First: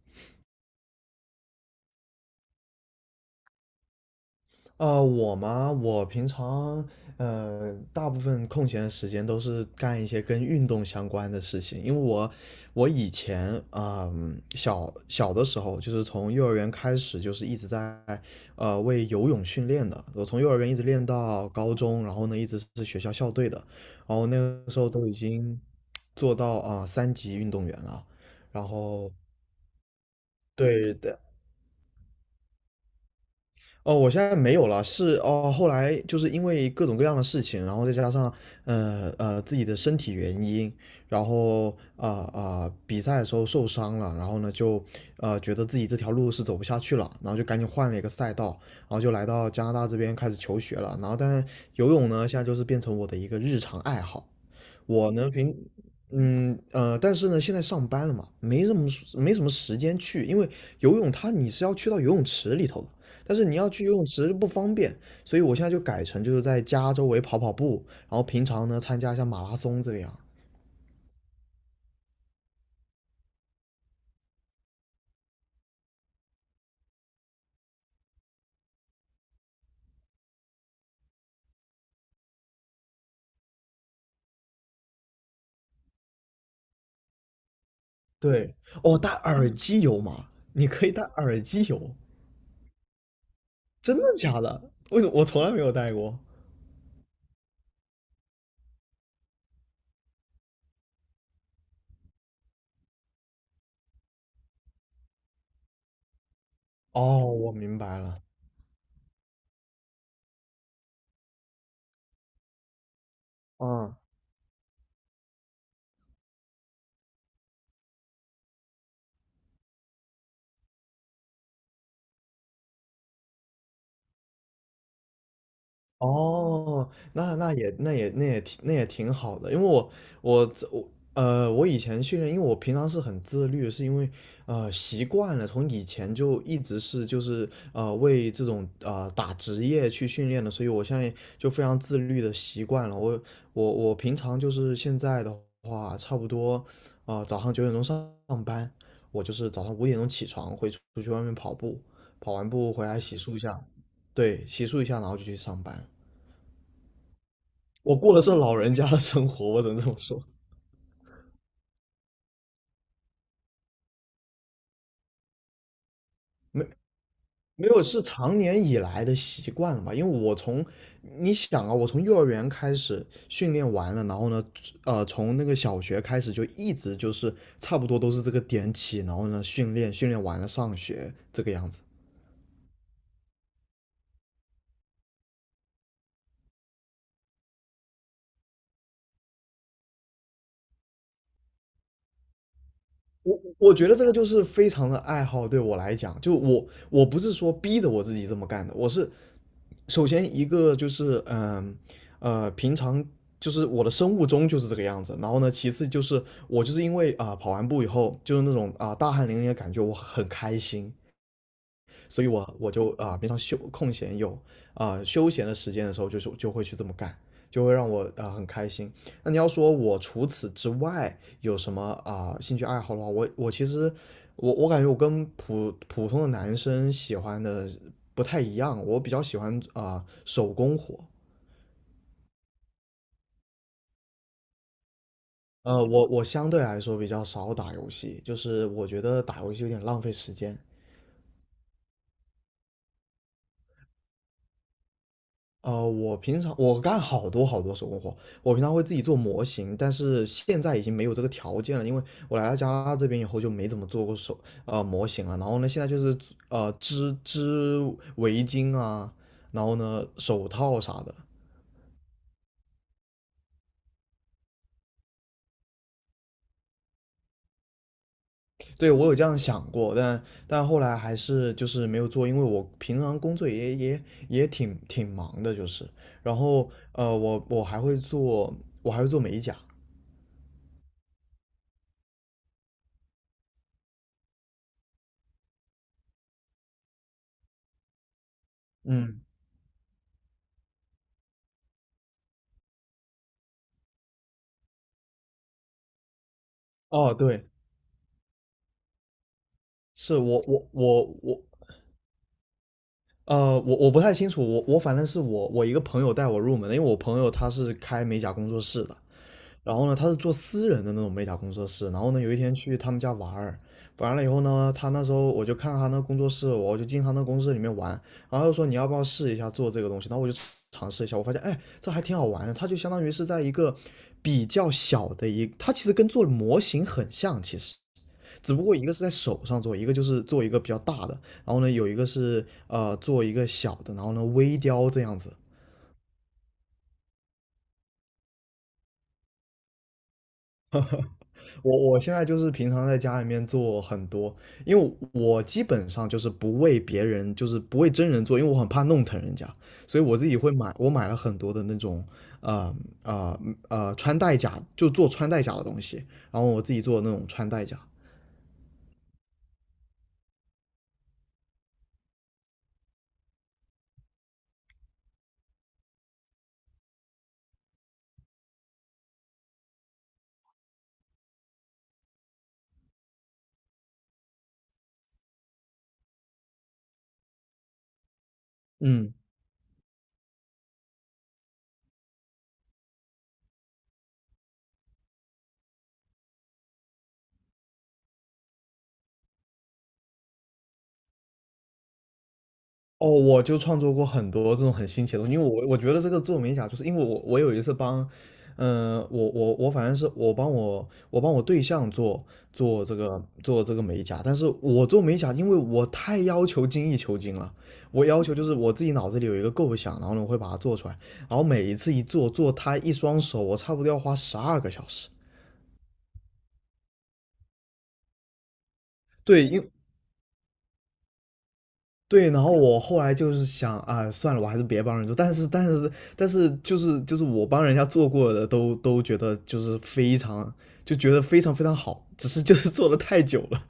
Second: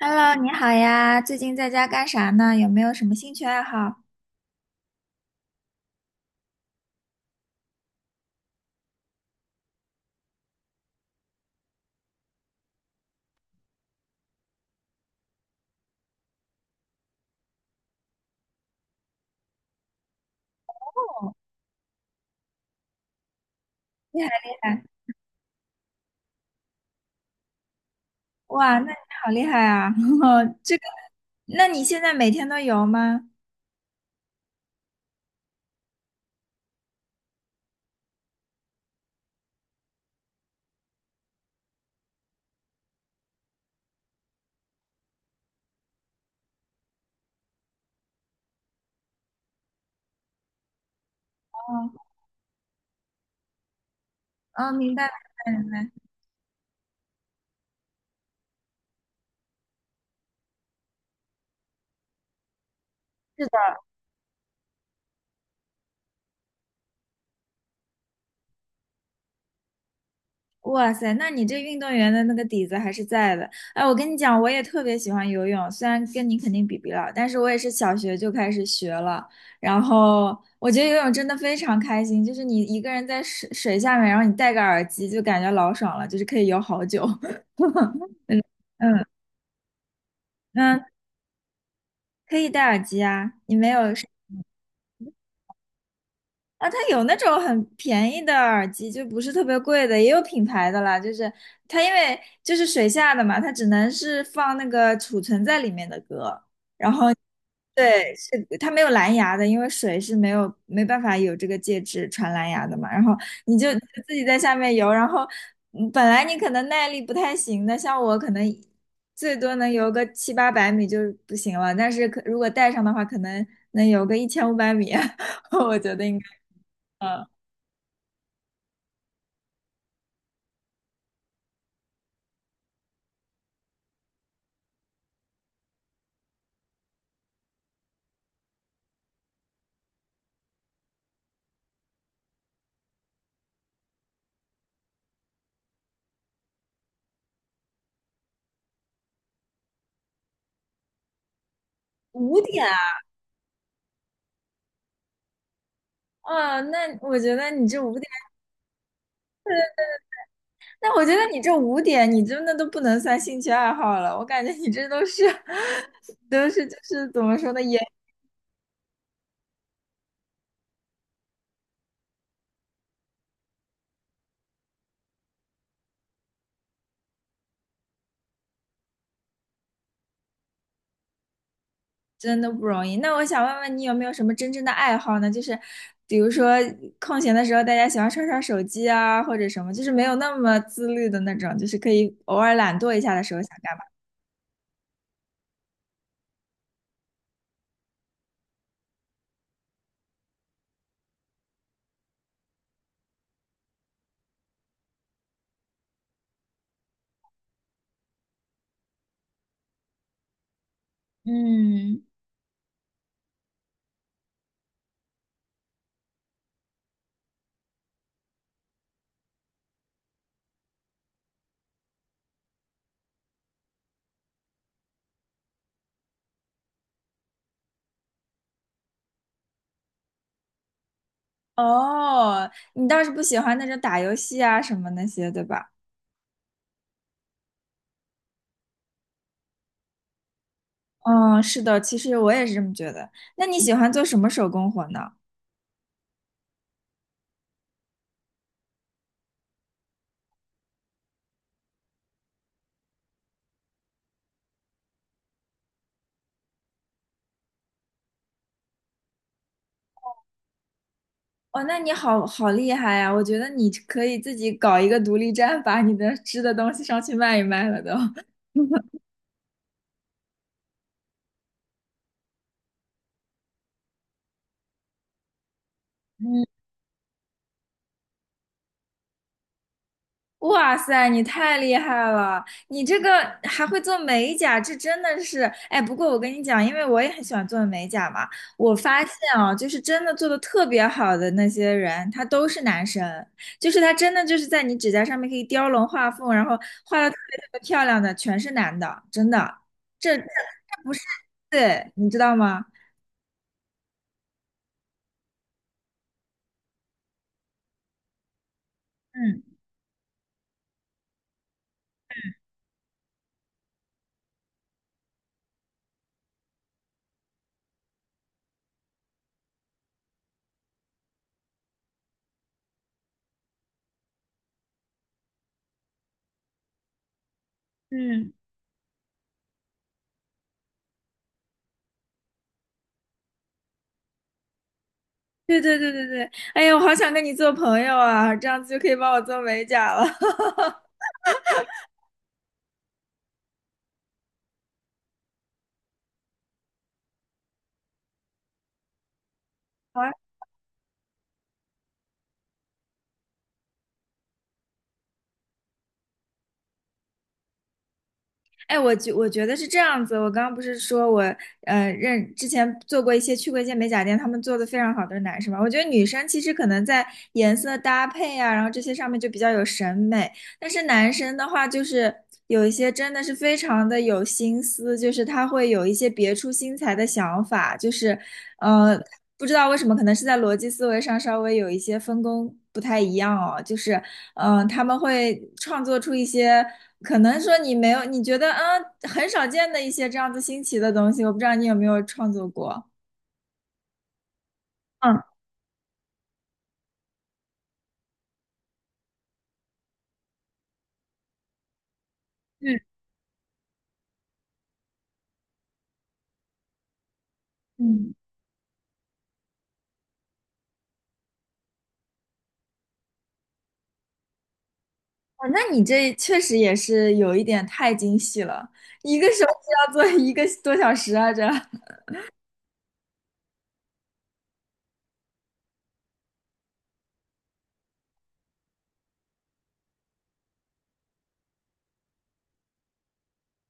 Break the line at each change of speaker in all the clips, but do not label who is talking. Hello，你好呀，最近在家干啥呢？有没有什么兴趣爱好？
我嘛，我平常大部分空闲的时间都是干一些跟运动相关的事情，因为我以前小小的时候，就是从幼儿园开始，就是一直在为游泳训练的。我从幼儿园一直练
哦，
到高中，然后呢一直是学校校队的，然
厉
后
害
那
厉
个时
害。
候都已经做到3级运动员了。然
哇，那你
后
好厉害啊！这个，
对，的。
那你现在每天都游吗？
哦，我现在没有了，是哦，后来就是因为各种各样的事情，然后再加上自己的身体原因，然后比赛的时候受伤了，然后呢就觉得自己这条路是走不下去了，然后就赶紧换了一个赛道，然后就来到加拿大这边开始求学了，然后但是游
哦。
泳呢现在就是变成我的一个日常爱好。
哦，明白
我呢
明
平，
白明白。
嗯呃，但是呢，现在上班了嘛，没什么时间去，因为游泳它你是要去到游泳池里头的，但是你要去游泳池不方便，所以我现在就改成就是在家周围跑跑步，然后平常呢参加一下马拉松这样。
哇塞，那你这运动员的那个底子还是在的。哎，我跟你讲，我也特别喜欢游泳，虽然跟你肯定比不了，但是我也是小学就开始学了。然后我觉得游泳真的非常开心，就是你一个人在水下面，然后你戴个耳机，就感觉老爽了，就是可以游好久。嗯
对，哦，
嗯，
戴耳机游嘛，你
嗯，
可以戴耳机游，
可以戴耳机啊，你没有
真的假的？为什么我从来没有戴过？
啊？它有那种很便宜的耳机，就不是特别贵的，也有品牌的啦。就是它因为就是水下的嘛，它只能是放那个储存在里面的歌。
哦，我明白
对，
了。
是它没有蓝牙的，因为水是没有没办法有这个介质传蓝牙的嘛。然后你就你
嗯。
就自己在下面游，然后本来你可能耐力不太行的，像我可能最多能游个七八百米就不行了，但是可如果带上的话，可能能游个1500米，我觉得应该。
哦，
嗯，
那也挺好的，因为我我这我呃我以前训练，因为我平常是很自律，是因为习惯了，从以前就一直是为这种打职业去训练的，所以我现在就非常自律的习惯了。我平常就是现在的话，差不多早上9点钟上班，我就是早上5点钟起床，会出去外面跑步，跑
五
完
点
步
啊？
回来洗漱一下，对，洗漱一下，然后就去上班。
哦，那我觉得你这
我
五点，
过的是老人家的生活，我只能这么说。
那我觉得你这五点，你真的都不能算兴趣爱好了，我感觉你这都是 都
没
是就是怎么说呢，
没
也。
有是常年以来的习惯了吧？因为你想啊，我从幼儿园开始训练完了，然后呢，从那个小学开始就一直就是差不多都是这个点起，然后呢训练完了上学这个样子。
真的不容易。那我想问问你有没有什么真正的爱好呢？就是比如说空闲的时候，大家喜欢刷刷手机啊，或者什么，就是没有那么自律的那种，就是可以偶尔懒惰一下的时候想
我
干嘛。
觉得这个就是非常的爱好，对我来讲，就我不是说逼着我自己这么干的，我是首先一个就是平常就是我的生物钟就是这个样子，然后呢，其次就是我就是因为跑完步以后就是那种大汗淋漓的感觉，我很开心，
嗯。
所以我就平常空闲有休闲的时间的时候，就是就会去这么干，就会让我很开心。那你要说我除此之外有什么兴趣爱好的话，我其实我感觉我跟普通的男生喜欢的不太一样，我比较喜欢手工活。
哦，你倒是不喜欢那种打游戏啊什么那些，对吧？
我相对来说比较少打游戏，就是我觉得打游戏有点浪费时间。
嗯，是的，其实我也是这么觉得。那你喜欢做什么手工活呢？
我平常我干好多好多手工活，我平常会自己做模型，但是现在已经没有这个条件了，因为我来到加拿大这边以后就没怎么做过模型了。然后呢，现在就是织围巾啊，然后呢手套啥的。
哦，那你好好厉害呀！我觉得你可以自己搞一个独立站，把你的织的东西上去卖一卖了都。
对，我有这样想过，但后来还是就是没有做，因为我平常工作也挺忙的，就是。然 后我还会做美甲。
哇塞，你太厉害了！你这个还会做美甲，这真的是……哎，不过我跟你讲，因为我也很喜欢做美甲嘛，我发现
嗯，
啊，就是真的做的特别好的那些人，他都是男生，就是他真的就是在你指甲上面可以雕龙画凤，然后画的
哦，
特别特
对，
别漂亮的，全是男的，真的。这
是
这不是，对，你知道吗？
我不太清楚，我反正是我一个朋友带我入门的，因为我朋友他是开美甲工作室的，
嗯
然后呢他是做私人的那种美甲工作室，然后呢有一天去他们家玩儿，完了以后呢，他那时候我就看他那工作室，我就进他那工作室里面玩，然后又说你要不要试一下做这个东西，然后我就尝试一下，我发现哎这还挺好玩的，它就相当于是在一个比较小的它其实跟做模型很像，其实。
嗯，
只不过一个是在手上做，一个就是做一个比较大的，然后呢，有一个是做一个小的，然后呢微雕这样子。
对对对对对，哎呀，我好想跟你做朋友啊，这样子就可以帮我做美甲了。
我现在就是平常在家里面做很多，因为我基本上就是不为别人，就是不为真人做，因为我很怕弄疼人家，所以我自己会买，我买了很多的那种呃呃穿戴甲，就做穿戴甲的东西，然后我自己做那种穿戴甲。
哎，我觉得是这样子。我刚刚不是说我之前做过一些去过一些美甲店，他们做的非常好的男生嘛。我觉得女生其实可能在颜色搭配啊，然后这些上面就比较有审美。但是男生的话，就是有一些真的是非常的有心思，就是他会有一些别出心裁的想法，就是，呃，
嗯，
不知道为什么，可能是在逻辑思维上稍微有一些分工不太一样哦，就是，他们会创作出一些可能说你没有，你觉得很少见的一些这样子新奇的东西，我不知道你有没有创作过。
哦，我就创作过很多这种很新奇的东
嗯
西，因为我觉得这个做美甲，就是因为我有一次帮，我反正是我帮我对象
嗯
做这个美甲，但是我做美甲，因为我太要求精益求精了，我
嗯。
要求就是我自己脑子里有一个构想，然后呢我会把它做出来，然后每一次做它一双手，我差不多要花12个小时。
哦，那你这确实也是有一点太精细了，一个手
对，
指要做一个多小时啊，这。
对，然后我后来就是想啊，算了，我还是别帮人做。但是，就是我帮人家做过的都觉得就是非常，就觉得非常非常好，只是就是做的太久了。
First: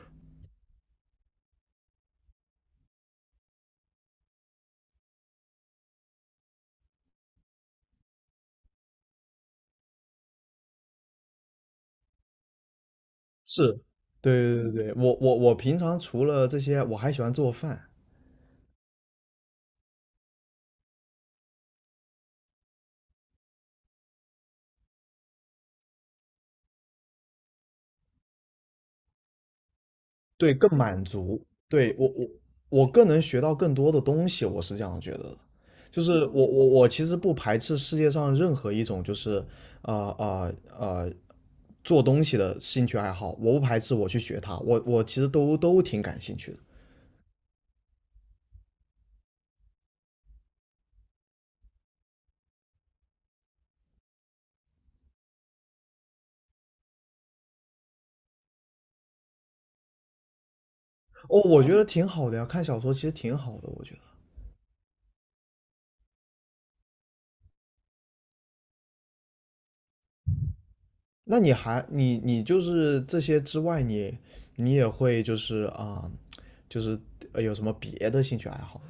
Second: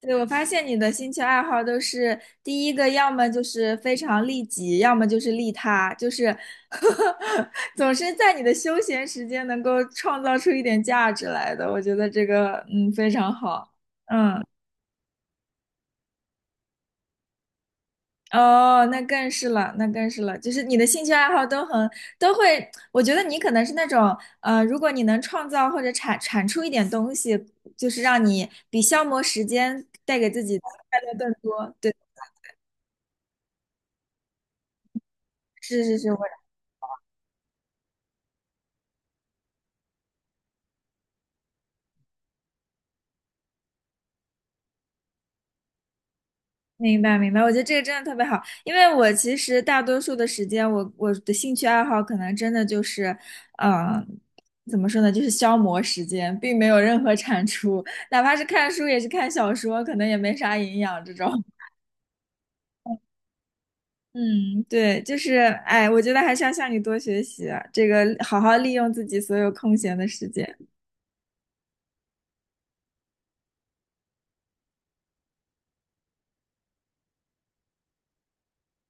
对，我发现你的兴趣爱好都是第一个，要么就是非常利己，要么就是利他，就是 总是在你的休闲时间能够创造出一点价值来的，我觉得这个非常好。
是，
嗯。
对对对对，我平常除了这些，我还喜欢做饭。
哦，那更是了，那更是了，就是你的兴趣爱好都会，我觉得你可能是那种，如果你能创造或者产出一点东西，就是让你比消磨时间带给自
对，
己的
更
快
满
乐更
足。
多。对，
对，我更能学到更多的东西，我是这样觉得的。
是是
就
是，我
是我其实不排斥世界上任何一种就是呃呃呃做东西的兴趣爱好，我不排斥我去学它，我其实都挺感兴趣的。
明白明白，我觉得这个真的特别好，因为我其实大多数的时间，我的兴趣爱好可能真的就是，嗯、怎么说呢，就是消磨时间，并没有任何产出，哪怕是看书也是看小说，可能也没啥营养这种。
哦，我觉得挺好的呀，看小说其实挺好的，我觉得。
嗯，对，就是，哎，我觉得还是要向你多学习啊，这个好好利用自己所有空闲的时间。
那你还你就是这些之外你也会就是就是有什么别的兴趣爱好吗？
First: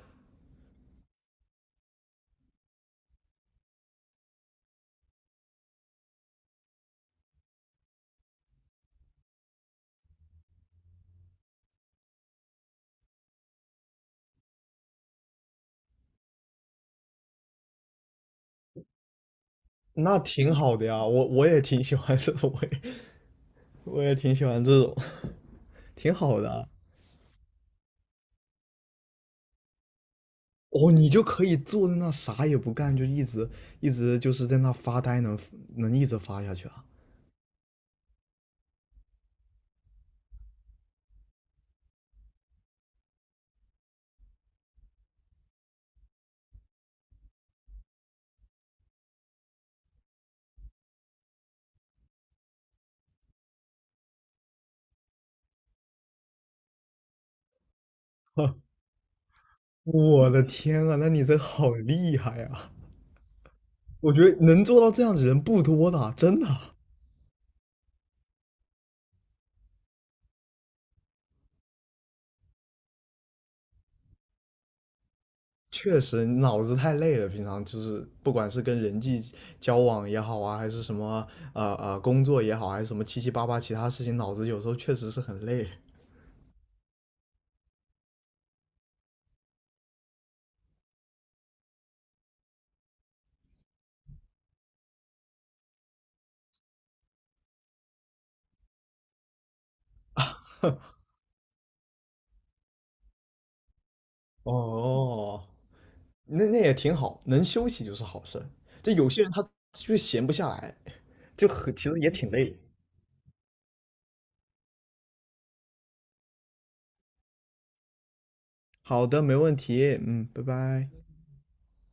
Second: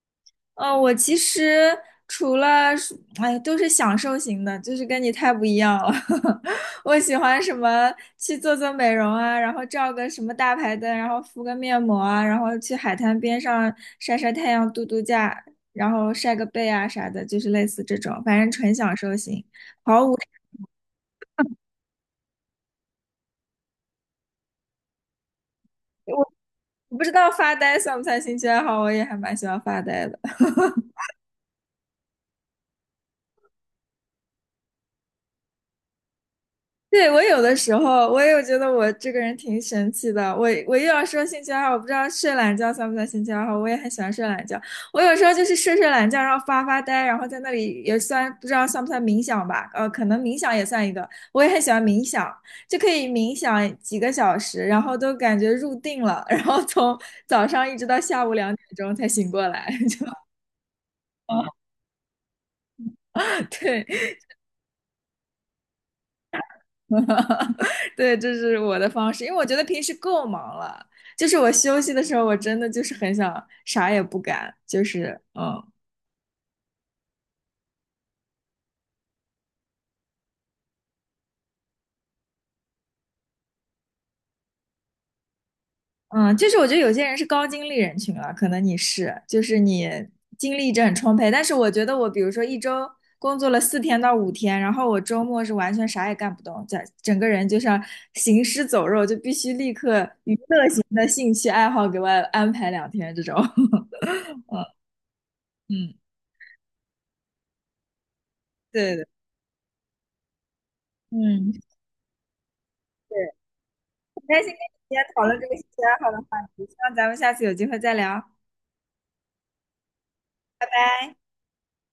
哦，我其实除了是，哎，都是享受型的，就是跟你太不一样了。我喜欢什么去做做美容啊，然后照个什么大排灯，然后敷个面膜啊，然后去海滩边上晒晒太阳、度度假，然后晒个背啊啥的，就是类似这种，反正纯享受型。
那挺好的呀，我也挺喜欢这种，我也挺喜欢这种，挺好的啊。
我不知道发呆算不算兴趣爱好，我也还蛮喜欢发呆的。
哦，你就可以坐在那啥也不干，就一直就是在那发呆能一直发下去啊！
对，我有的时候我也有觉得我这个人挺神奇的。我又要说兴趣爱好，我不知道睡懒觉算不算兴趣爱好。我也很喜欢睡懒觉。我有时候就是睡睡懒觉，然后发发呆，然后在那里也算不知道算不算冥想吧？可能冥想也算一个。我也很喜欢冥想，就可以冥想几个小时，然后都感觉入定了，然后从早上一直到下午两点 钟才醒过来，
我的天啊，那你这
就
好厉害啊！
对。
我觉得能做到这样的人不多的啊，真的啊。
对，这是我的方式，因为我觉得平时够忙了，就是我休息的时候，我真的就是很想啥也不干，就是
确实脑子太累了，平常就是不管是跟人际交往也好啊，还是什么工作也好，还是什么七七八八其他事情，脑子有时候确实是很累。
嗯，就是我觉得有些人是高精力人群了，可能你是，就是你精力一直很充沛，但是我觉得我比如说一周工作了4天到5天，然后我周末是完全啥也干不动，整个人就像行尸走肉，就必须立刻娱乐型的兴趣爱好给我安排2天这种，
哦，
嗯，
那那也挺好，能休息就是好事。这
对的，
有些人他就是闲不下来，就
嗯。
很，其实也挺累。
对。很开心跟你今天讨论这个兴趣爱好的话题，希望咱们下次有机会再聊。
好的，没问题。嗯，拜拜。